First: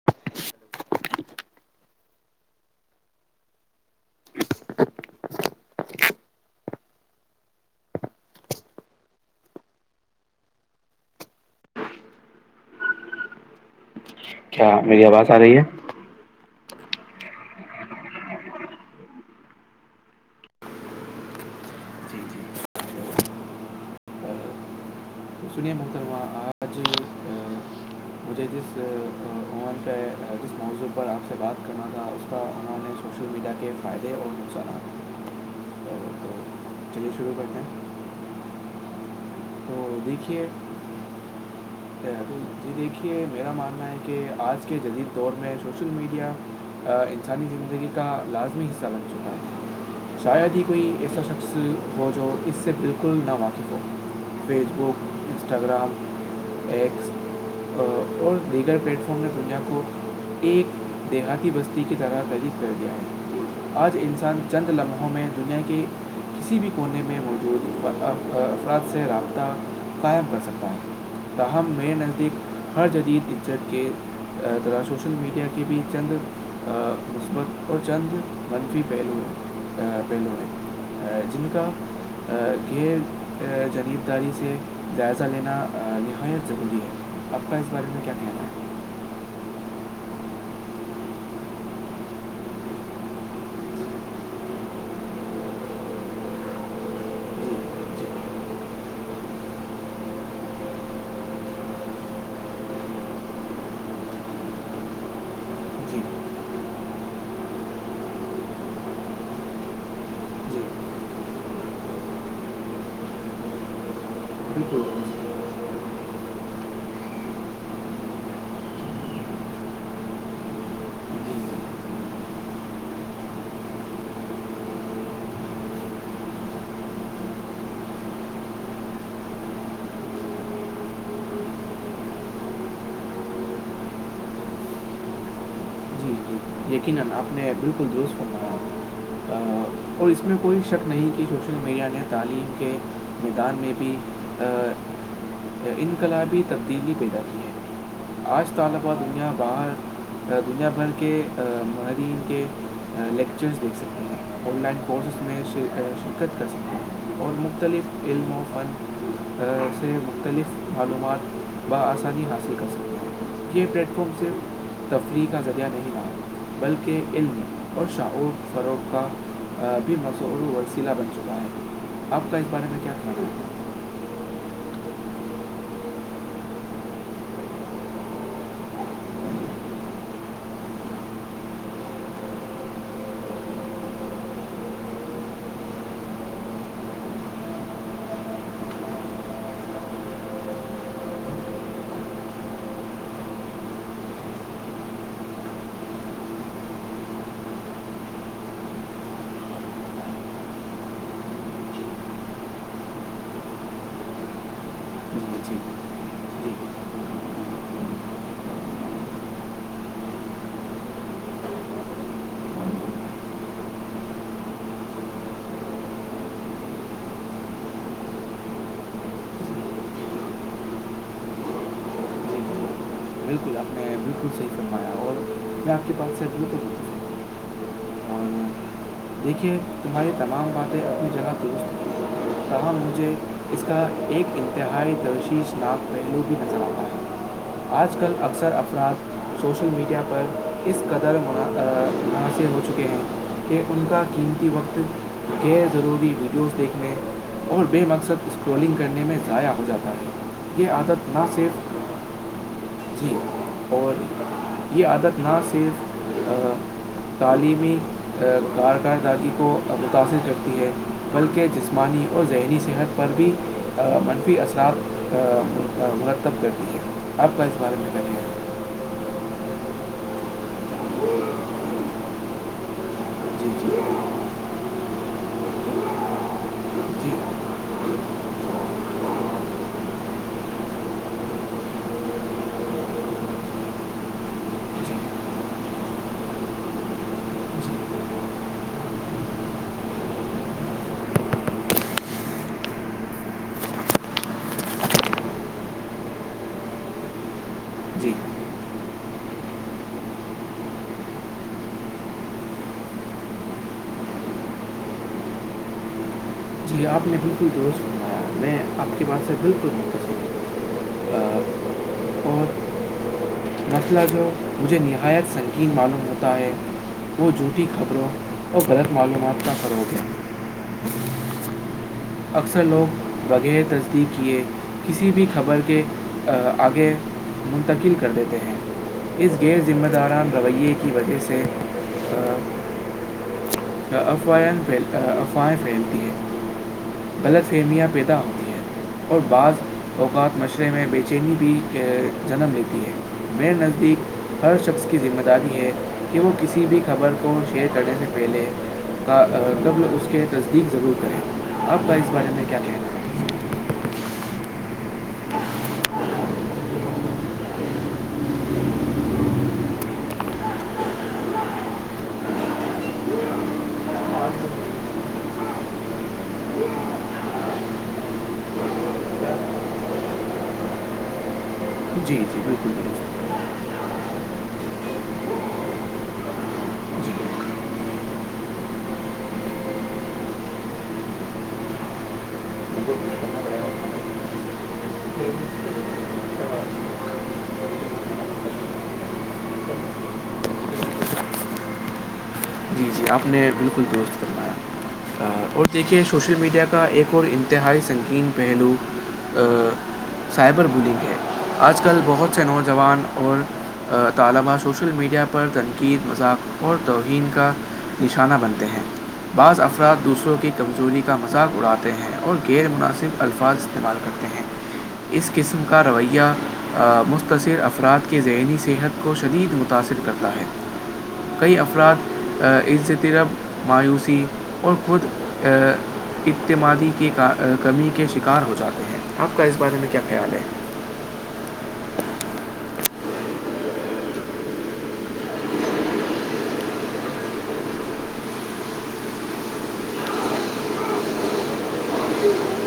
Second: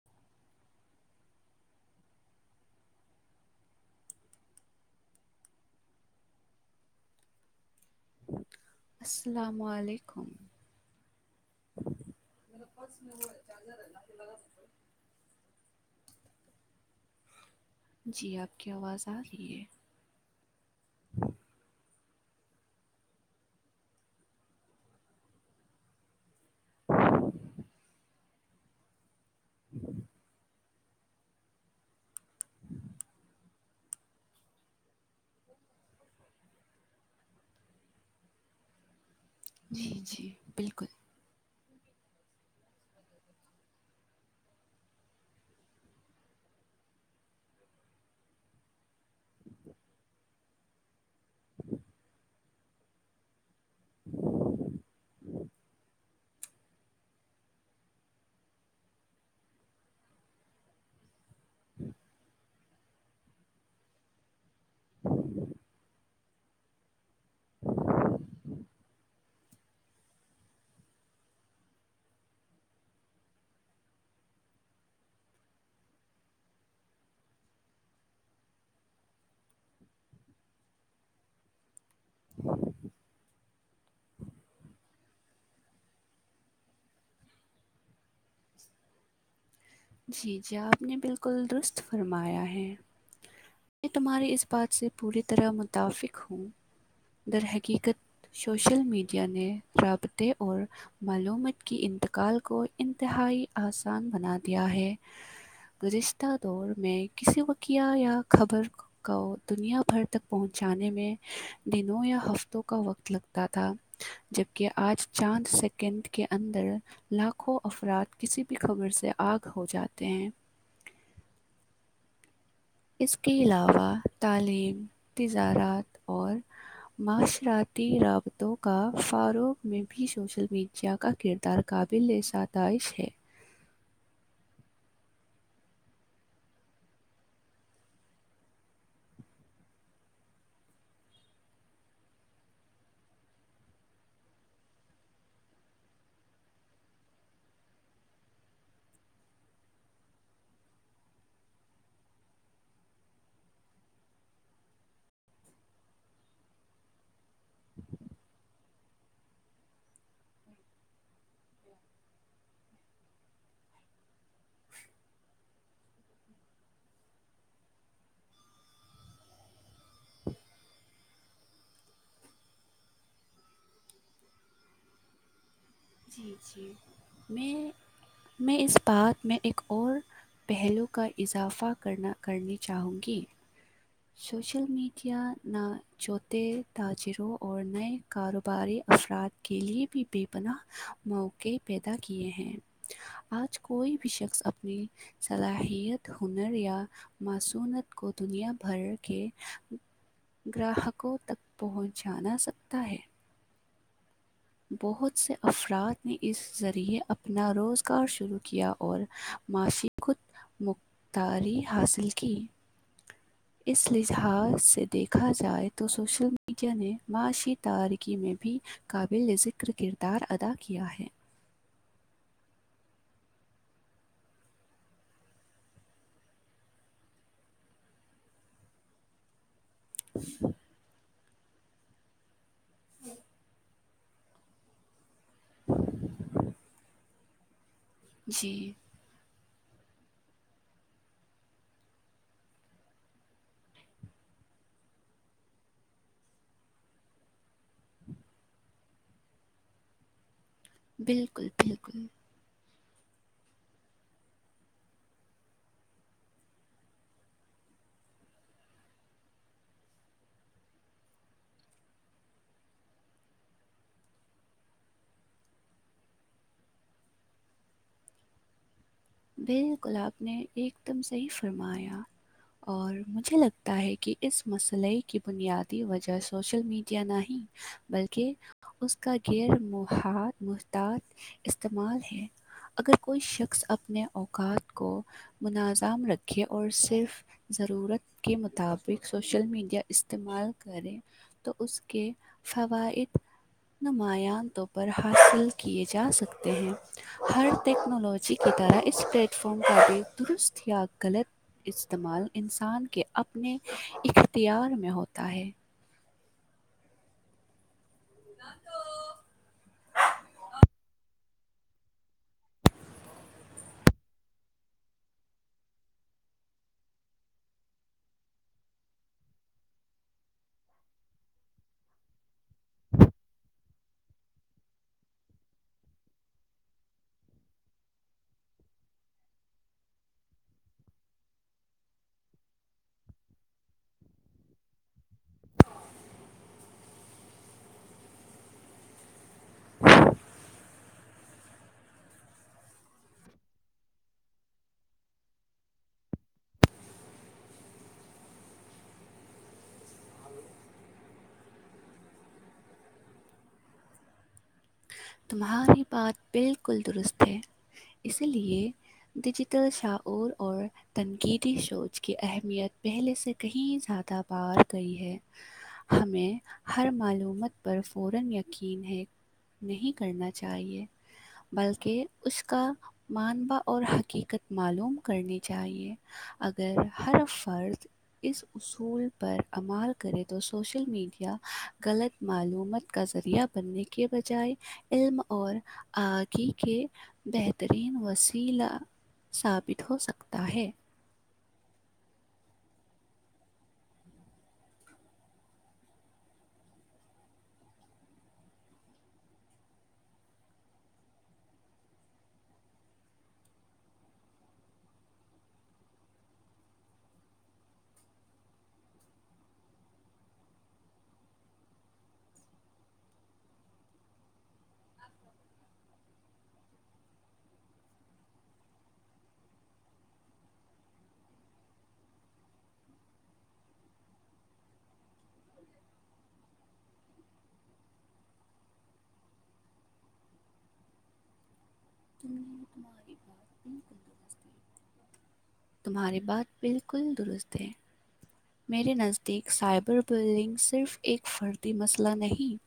Hello السلام علیکم م پس میں ہے چارر ہے کیا میری آواز آ رہی ہے جی آپ کی آواز آ رہی ہے ہ [unintelligible] جی جی تو سنیا مختروا آ آج مجھے جس جی پرر آپ سے بات کرنا تھا اس کا انہوں نے سوشل میڈیا کے فائدے اور نقصانات شرو کرتے ہیں تو جی جی دیکھیے بالکل [inaudible] جی دیکھیے میرا ماننا ہے کہ آج کے جدید دور میں سوشل میڈیا انسانی زندگی کا لازمی حصہ بن چکا ہے ج شاید ہی کوئی ایسا شخص ہو جو اس سے بالکل نہ واقف ہو فیس بک انسٹاگرام عیکس اور دیگر پلیٹ فارم نے دنیا کو ایک دیہاتی بستی کی طرح للیف کر گیا ہے آج انسان چند لمحوں میں دنیا کے کسی بھی کونے میں موجود افراد سے راب قائم کر سکتا ہے تاہم میرے نزدیک ہر جدید عزت کے طذرح سوشل میڈیا کے بھی چند مثبت اور چند منفی پہلوئے پہلوں نے جن کا ہاں یہ جلیعے داری سے جائزہ لینا نہایت ضروری ہے آپ کا اس بارے میں کیا کہنا ہے جی جی آپ نے بالکل درست فرمایا ہے میں تمہاری اس بات سے پوری طرح متفق ہوں ا درحقیقت سوشل میڈیا نے رابطے اور معلومت کی انتقال کو انتہائی آسان بنا دیا ہے ہے جی گزشتہ دور میں کسی وقیہ یا خبر کو دنیا بھر تک جی پہنچانے میں دنوں یا ہفتوں کا وقت لگتا تھا جبکہ آج بالکل چند سیکنڈ کے اندر لاکھوں افراد کسی بھی خبر سے آگاہ ہو جاتے ہیں اس کے علاوہ تعلیم تجارت اور معاشرتی رابطوں کا فاروغ میں بھی سوشل میڈیا کا کردار تر قابل ستائش ہے جی جی یقینن آپ نے بالکل درست فرمایا اور اس میں کوئی شک نہیں کہ سوشل میڈیا نے تعلیم کے میدان میں بھی آ، انقلابی تبدیلی پیدا کی ہے آج طلب دنیا باہر دنیا بھر کے آ، کے لیکچرس دیکھ سکتے ہیں آن لائن کورسز میںشن شرکت کر سکیں اور مختلف علم و فن سے مختلف معلومات بآسانی حاصل کر سکتے ہیں یہ پلیٹ فارم صرف تفریح کا ذریعہ نہیں تھاتا بلکہ علم اور شاعور فروغ کا بھی وسلا بن چکا ہے آپ کا اس بارے میں کیا کہنا ہے جی جی میں میں اس بات میں ایک اور پہلو کا اضافہ کرنا کرنی چاہوں گی سوشل میڈیا نا چوٹھے تاجروں اور نئے کاروباری افراد کے لئے بھی بے پناہ موقع پیدا کیے ہیں آج کوئی بھی شخص اپنی صلاحیت ہنر یا معصونت کو دنیا بھر کے گراہکوں تک پہچانا سکتا ہے بہت جی سے جی افراد نے اس جی ذریعے اپنا روزگار شروع کیا اور معاشی خود مختاری حاصل کی اس لحاظ سے دیکھا جائے تو سوشل میڈیا نے معاشی تارکی میں بھی قابل ذکر کردار ادا کیا ہے بکل بالکل آپ نے بالکل صحیح فرمایا اور [inaudible] ہوں۔ اور دیکھیے تمہاری تمام باتیں اپنی جگہ مجھے اس کا ایک [inaudible] پچیس لاکھ پہلو بھی نظر آتا ہے آج کل اکثر جی افراد سوشل میڈیا پر اس قدر منحصر ہو چکے ہیں کہ ان کا کیا قیمتی وقت غیر ضروری ویڈیوز دیکھنے اور بے مقصد اسکرولنگ کرنے میں ضائع ہو جاتا ہے یہ عادت نہ بالکل صرف بالکل جی اور یہ عادت نہ صرف تعلیمی کارک کردگی کو متاثر کرتی ہے بلکہ جسمانی اور ذہنی صحت پر بھی منفی اثرات مرتب کرتی ہے اب کا اس بارے میں کرنے بالکل آپ نے ایک دم صحیح فرمایا اور مجھے جی لگتا ہے جی کہ اس مسئلے کی بنیادی وجہ سوشل میڈیا جی نہیں بلکہ اس کا غیر محتاط استعمال ہے اگر کوئی شخص اپنے اوقات کو مناظام رکھے اور صرف ضرورت کے مطابق سوشل میڈیا استعمال کریں تو اس کے فوائد نمایاں پر حاصل کیے جا سکتے ہیں ہر جی ٹیکنالوجی کی طرح اس پلیٹ فارم کا بھی درست یا غلط استعمال انسان کے اپنے اختیار میں ہوتا ہے جی آپ نے بالکل درست بنایا میں آپ کے بات سے بالکل متفق ہوں اور مسئلہ جو مجھے نہایت سنگین معلوم ہوتا ہے وہ جھوٹی خبروں اور غلط معلومات کا فروغ ہے اکثر لوگ بغیر تصدیق کیے کسی بھی خبر کے آگے منتقل کر دیتے ہیں اس غیر ذمہ داران رویے کی وجہ سے افواہھی افواہیں پھیلتی ہے غلط فہمیا پیدا ہوتی ہیں اور بعض اوقات مشرے میں بے چینی بھی جنم لیتی ہے میرے نزدیک ہر شخص کی ذمہ داری ہے کہ وہ کسی بھی خبر کو شیئر کرنے پہلے کا تب اس کے تصدیق ضرور کریں آپ کا اس بارے میں کیا کہنا ہے تمہاری بات بالکل درست ہے اسی لیے ڈیجیٹل شاہ اور تنقیدی شوچ کی اہمیت پہلے سے کہیں زیادہ بار گئی ہے ہمیں ہر معلومات پر فورا یقین ہے نہیں کرنا چاہیے بلکہ جی جی اس کا بالکل بالکل مان با اور حقیقت معلوم کرنی چاہیے اگر ہر فرض اس اصول پر عمال کرے تو سوشل میڈیا غلط معلومات کا ذریعہ بننے کے بجائے علم اور آگی کے بہترین وسیلا ثابت ہو سکتا ہے جی جی آپ نے بالکل درست کروایا اور دیکھیے سوشل میڈیا کا ایک اور انتہائی سنگین پہلو سائبر بلنگ ہے آج کل بہت سے نوجوان اور طلبہ سوشل میڈیا پر تنقید مذاق اور توہین کا نشانہ بنتے ہیں بعض افراد دوسروں کی کمزوری کا مذاق اڑاتے ہیں اور غیر مناسب الفاظ استعمال کرتے ہیں اس قسم کا رویہ مختصر افراد کے ذہنی صحت کو شدید متاأثر کرتا ہے [inaudible] کئی افراد عز طرب مایوسی اور خود اعتمادی کی کمی کے شکار ہو جاتے ہیں آپ کا اس بارے میں کیا خیال ہے تم نے تمہاری بات نہیں کر دو تمہاری بات بالکل درست ہے میرے نزدیک سائبر بلنگ صرف ایک فردی مسئلہ نہیں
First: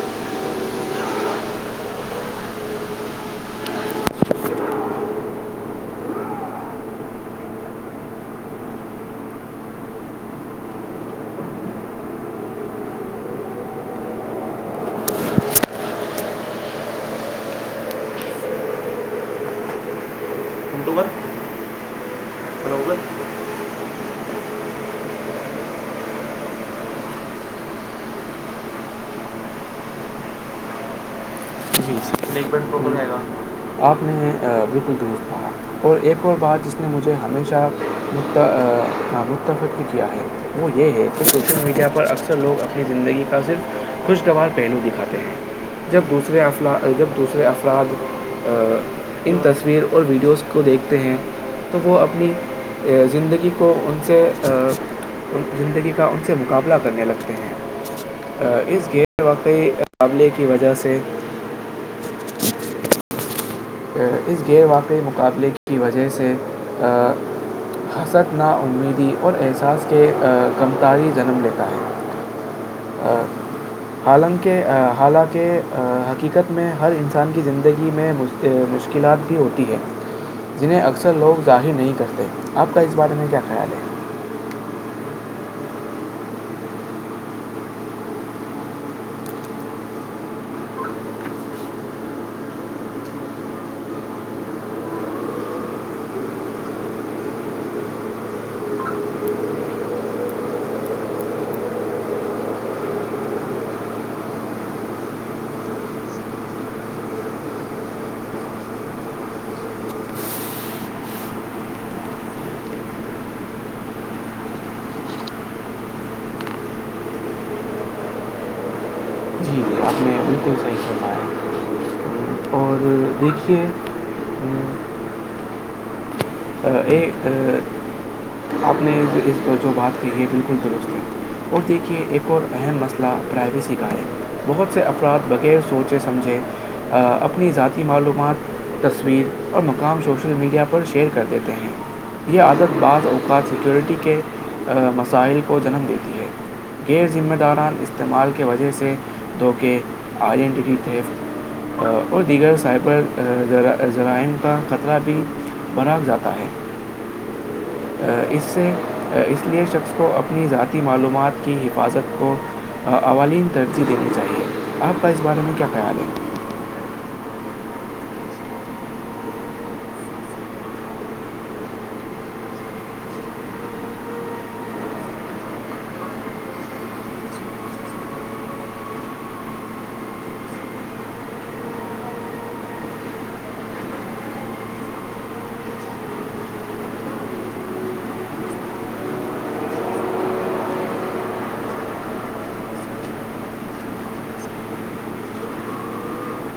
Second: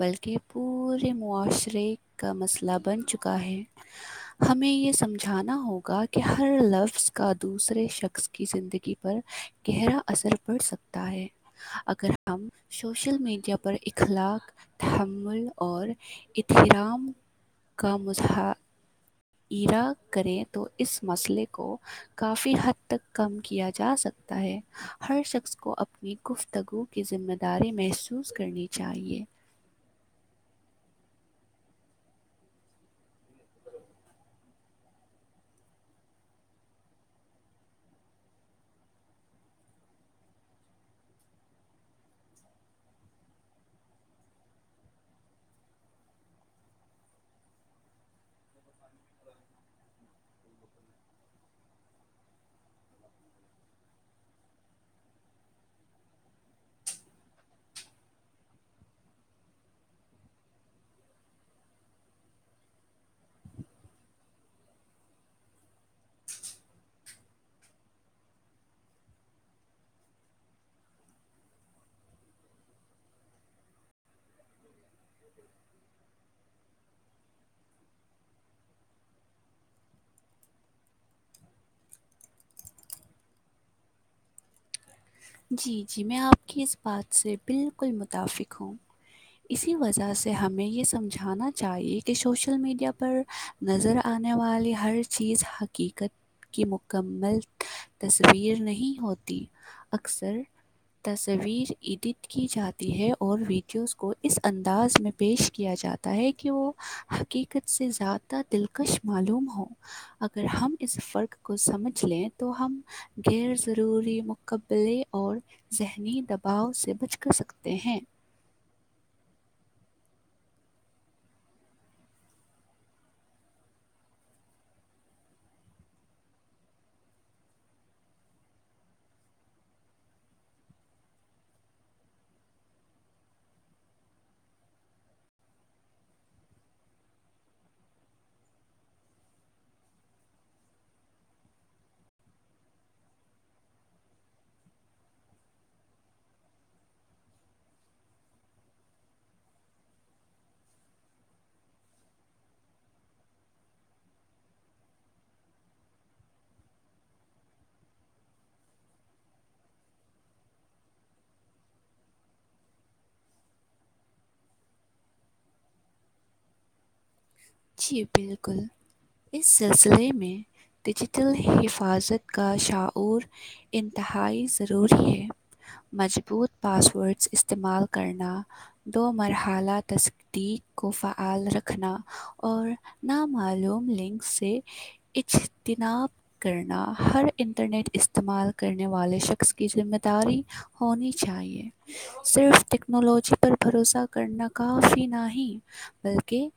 بلکہ پورے معاشرے کا مسئلہ بن چکا ہے ہمیں یہ سمجھانا ہوگا کہ ہر لفظ کا دوسرے شخص کی زندگی پر گہرا اثر پڑ سکتا ہے اگر ہم سوشل میڈیا پر اخلاق تحمل اور احرام کا مضحق ایرا کریں تو اس مسئلے کو کافی حد ہے تک کم کیا جا سکتا ہے ہر شخص کو اپنی گفتگو کی ذمہ داری محسوس کرنی چاہیے جی آپ نے بالکل درست کہا اور ایک اور بات ج نے مجھے ہمیشہ متفق بھی کیا ہے وہ یہ ہے کو سوشل میڈیا پر اکثر لوگ اپنی زندگی کا صرف خوشگوار پہلو دکھاتے ہیں جب دوسرے افلا اور جب دوسرے افراد ان تصویر اور ویڈیوز کو دیکھتے ہیں تو وہ اپنی زندگی کو ان سے ان زندگی کا ان سے مقابلہ کرنے لگتے ہیں اس غیر واقعی مقابلے کی وجہ سے [inaudible] اس غیر واقعی مقابلے کی وجہ سے حسد نا امیدی اور احساس کے کمتاری جنم لیتا ہے حالانکہ حالانکہ حقیقت میں ہر انسان کی زندگی میں م مشکلات بھی ہوتی ہے جنہیں اکثر لوگ ظاہر نہیں کرتے آپ کا اس بارے میں کیا خیال ہے جی جی میں آپ کی اس بات سے بالکل متفق ہوں اسی وجہ سے ہمیں یہ سمجھانا چاہیے کہ شوشل میڈیا پر نظر آنے والی ہر چیز حقیقت کی مکمل تصویر نہیں ہوتی اکثر تصویر ایڈٹ کی جاتی ہے اور ویڈیوز کو اس انداز میں پیش کیا جاتا ہے کہ وہ حقیقت سے زیادہ دلکش معلوم ہو اگر ہم اس فرق کو سمجھ لیں تو ہم غیر ضروری قبلے اور ذہنی دباؤ سے بچ کر سکتے ہیں جی جی آپ نے ابھی تو صحیح کہنا ہے اور تو دیکھیے یہ اپنے اور جو بات کےیے بالکل درستی اور دیکھیے ایک اور اہم مسئلہ پرائیویسی کا ہے بہت سے افراد بغیر سوچے سمجھے اپنی ذاتی معلومات تصویر اور مقام شوشل میڈیا پر شیئر کر دیتے ہیں یہ عادت بعض اوقات سکیورٹی کے مسائل کو جنم دیتی ہے غیر ذمہ داران استعمال کی وجہ سے دو کہ آئیڈینٹیٹی تھے اور دیگر سائبر جذرائم کا خطرہ بھی برگ جاتا ہے اس سے اس لیے شخص کو اپنی ذاتی معلومات کی حفاظت کو اوالین ترجیح دینی چاہیے آپ کا اس بارے میں کیا خیال ہے جی بالکل اس سلسلے میں ڈیجیٹل حفاظت کا شعور انتہائی ضروری ہے مضبوط پاس ورڈس استعمال کرنا دو مرحلہ تصدیق کو فعال رکھنا اور نامعلوم لنک سے اجتناب کرنا ہر انٹرنیٹ استعمال کرنے والے شخص کی ذمہ داری ہونی چاہیے صرف ٹیکنالوجی پر بھروسہ کرنا کافی نہیں بلکہ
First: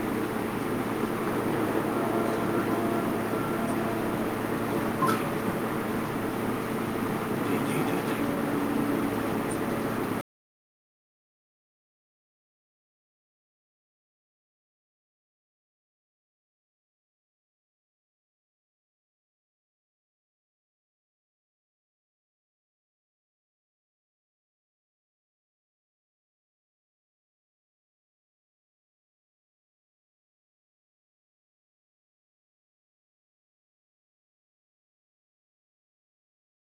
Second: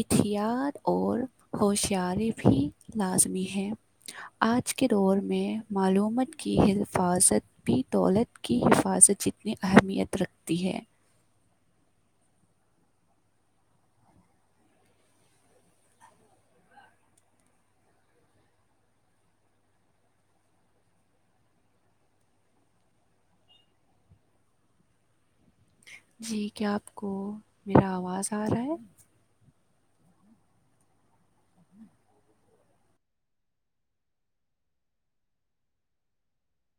اتیاط اور ہوشیاری بھی لازمی ہیں آج کے دور میں معلومات کی حفاظت بھی دولت کی حفاظت جتنی اہمیت رکھتی ہے جی کیا آپ کو میرا آواز آ رہا ہے ہ